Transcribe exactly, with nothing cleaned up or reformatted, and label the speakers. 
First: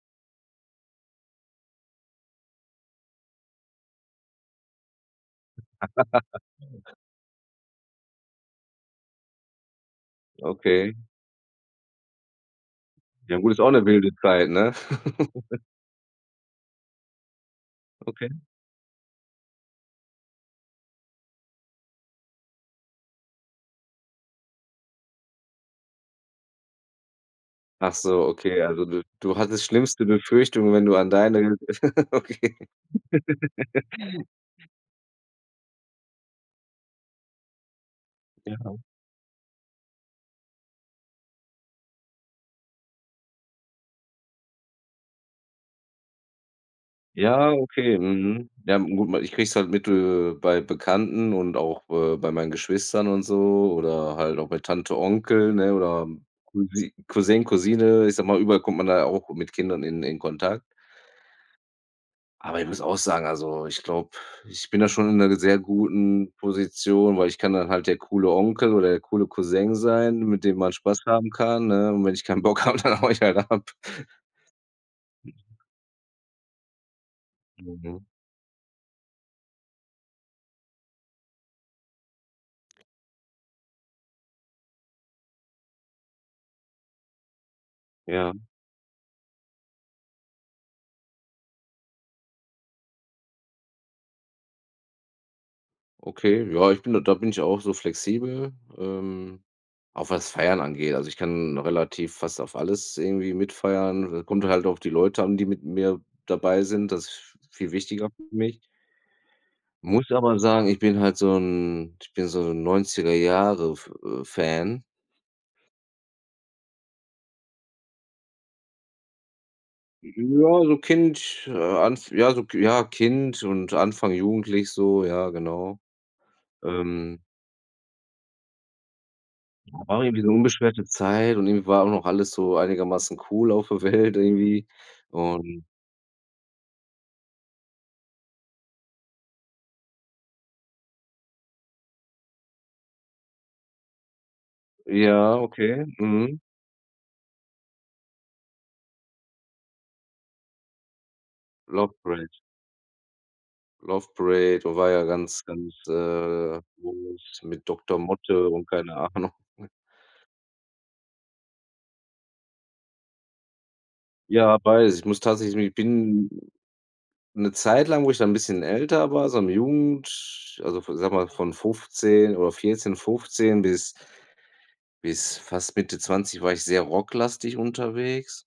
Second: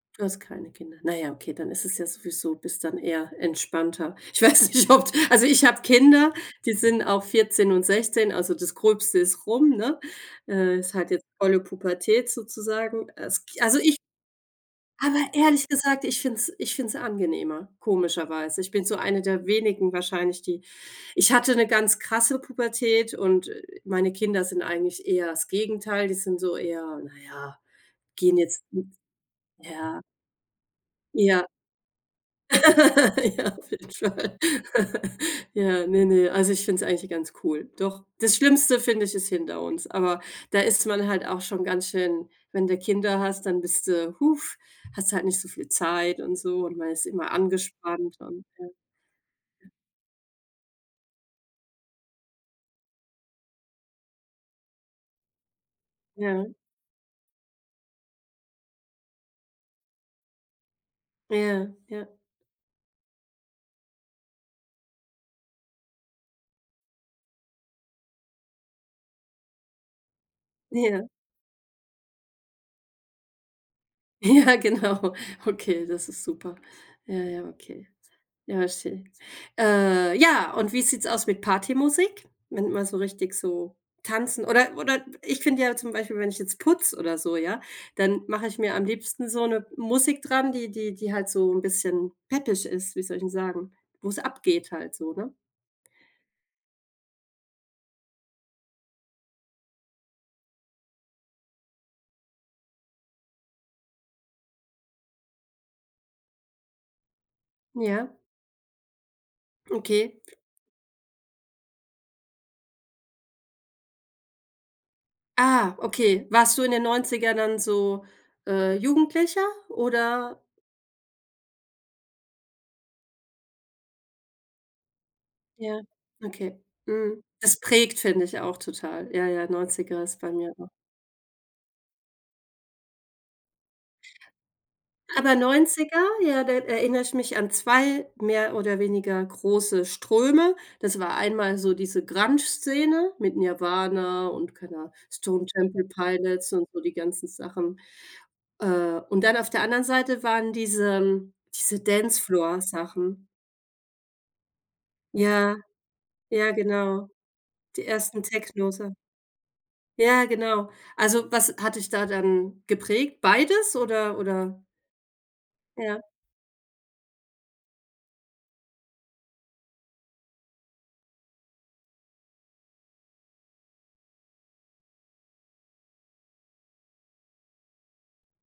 Speaker 1: Du hast keine Kinder. Na ja, okay, dann ist es ja sowieso bist dann eher entspannter. Ich weiß nicht, ob d also, ich hab Kinder, die sind auch vierzehn und sechzehn, also, das Gröbste ist rum, ne? Äh, ist
Speaker 2: Okay.
Speaker 1: halt jetzt volle Pubertät sozusagen.
Speaker 2: Ja,
Speaker 1: Als
Speaker 2: gut, ist
Speaker 1: Ki
Speaker 2: auch
Speaker 1: also
Speaker 2: 'ne
Speaker 1: ich
Speaker 2: wilde Zeit, ne?
Speaker 1: Aber ehrlich gesagt, ich finde es ich finde es angenehmer,
Speaker 2: Okay.
Speaker 1: komischerweise. Ich bin so eine der wenigen wahrscheinlich, die ich hatte 'ne ganz krasse Pubertät und, äh, meine Kinder sind eigentlich eher das Gegenteil, die sind so eher na ja,
Speaker 2: Ach so,
Speaker 1: gehen
Speaker 2: okay,
Speaker 1: jetzt,
Speaker 2: also
Speaker 1: n
Speaker 2: du du hattest
Speaker 1: ja.
Speaker 2: schlimmste Befürchtungen, wenn du an
Speaker 1: Ja.
Speaker 2: deine Okay.
Speaker 1: Ja, auf jeden Fall. Ja, ne, ne. Also, ich finde es eigentlich ganz cool. Doch, das Schlimmste,
Speaker 2: Ja.
Speaker 1: finde ich, ist hinter uns. Aber, da ist man halt auch schon ganz schön wenn du Kinder hast, dann bist du hast halt nicht so viel Zeit und so, und man ist immer
Speaker 2: Ja, okay.
Speaker 1: angespannt. Und,
Speaker 2: Mhm.
Speaker 1: ja.
Speaker 2: Ja, n gut, ich krieg's halt mit, äh, bei Bekannten und auch, äh, bei meinen Geschwistern und so oder halt auch bei Tante, Onkel, ne, oder
Speaker 1: Ja.
Speaker 2: Cousin Cousin, Cousine, ich sage mal, überall kommt man da auch mit Kindern in in Kontakt.
Speaker 1: Ja. Ja.
Speaker 2: Aber ich muss auch sagen, also, ich glaube, ich bin da schon in 'ner ge sehr guten Position, weil, ich kann dann halt der coole Onkel oder der coole Cousin sein, mit dem man Spaß
Speaker 1: Ja.
Speaker 2: haben kann, ne, und wenn ich keinen Bock hab, dann haue ich halt ab.
Speaker 1: Ja, genau. Okay, das ist super. Ja, ja, okay.
Speaker 2: Mhm.
Speaker 1: Ja, schön. Äh, ja, und wie sieht's aus mit Partymusik, wenn du man so richtig so tanzen oder oder ich finde ja zum Beispiel, wenn ich jetzt putze oder so, ja, dann
Speaker 2: Ja.
Speaker 1: mache ich mir am liebsten so 'ne Musik dran, die die die halt so 'n bisschen peppig ist. Wie soll ich 'n sagen, wo's abgeht halt so, ne?
Speaker 2: Okay, ja, ich bin da da bin ich auch so flexibel, ähm, auch was Feiern angeht. Also, ich kann relativ fast auf alles irgendwie mitfeiern. Äh, kommt halt auch die Leute an, die mit mir dabei sind. Das ist v viel wichtiger
Speaker 1: Ja.
Speaker 2: für mich. Muss
Speaker 1: Okay.
Speaker 2: aber sagen, ich bin halt so 'n ich bin so 'n Neunziger Jahre F äh, Fan.
Speaker 1: Ah, okay. Warst du in den Neunzigern dann so, äh, Jugendlicher? Oder
Speaker 2: Ja, so Kind, äh, Anf ja, so Ki ja, Kind und Anfang jugendlich so, ja, genau.
Speaker 1: Ja, okay.
Speaker 2: Ähm
Speaker 1: Mhm. Das prägt, finde ich, auch total. Ja, ja,
Speaker 2: War
Speaker 1: Neunziger ist
Speaker 2: irgendwie so
Speaker 1: bei
Speaker 2: 'ne
Speaker 1: mir auch
Speaker 2: unbeschwerte Zeit und irgendwie war auch noch alles so einigermaßen cool auf der Welt irgendwie,
Speaker 1: Aber
Speaker 2: und
Speaker 1: Neunziger, ja, da erinnere ich mich an zwei mehr oder weniger große Ströme. Das war einmal so diese Grunge-Szene mit Nirvana und keine Ah
Speaker 2: Ja,
Speaker 1: Stone Temple
Speaker 2: okay. Mhm.
Speaker 1: Pilots und so, die ganzen Sachen. Äh, und dann auf der anderen Seite waren diesem diese
Speaker 2: Love Parade.
Speaker 1: Dancefloor-Sachen.
Speaker 2: Love Parade war ja ganz,
Speaker 1: Ja.
Speaker 2: ganz,
Speaker 1: Ja,
Speaker 2: äh
Speaker 1: genau,
Speaker 2: groß mit
Speaker 1: die
Speaker 2: Dr.
Speaker 1: ersten
Speaker 2: Motte und
Speaker 1: Techno-Sachen.
Speaker 2: keine Ahnung.
Speaker 1: Ja, genau. Also, was hat dich da dann geprägt? Beides oder
Speaker 2: Ja,
Speaker 1: oder?
Speaker 2: beides. Ich muss tatsächlich mi
Speaker 1: Ja.
Speaker 2: bin 'ne Zeit lang, wo ich dann 'n bisschen älter war, so in der Jugend, also von sage mal, von fünfzehn oder vierzehn, fünfzehn bis bis fast Mitte zwanzig war ich sehr rocklastig unterwegs.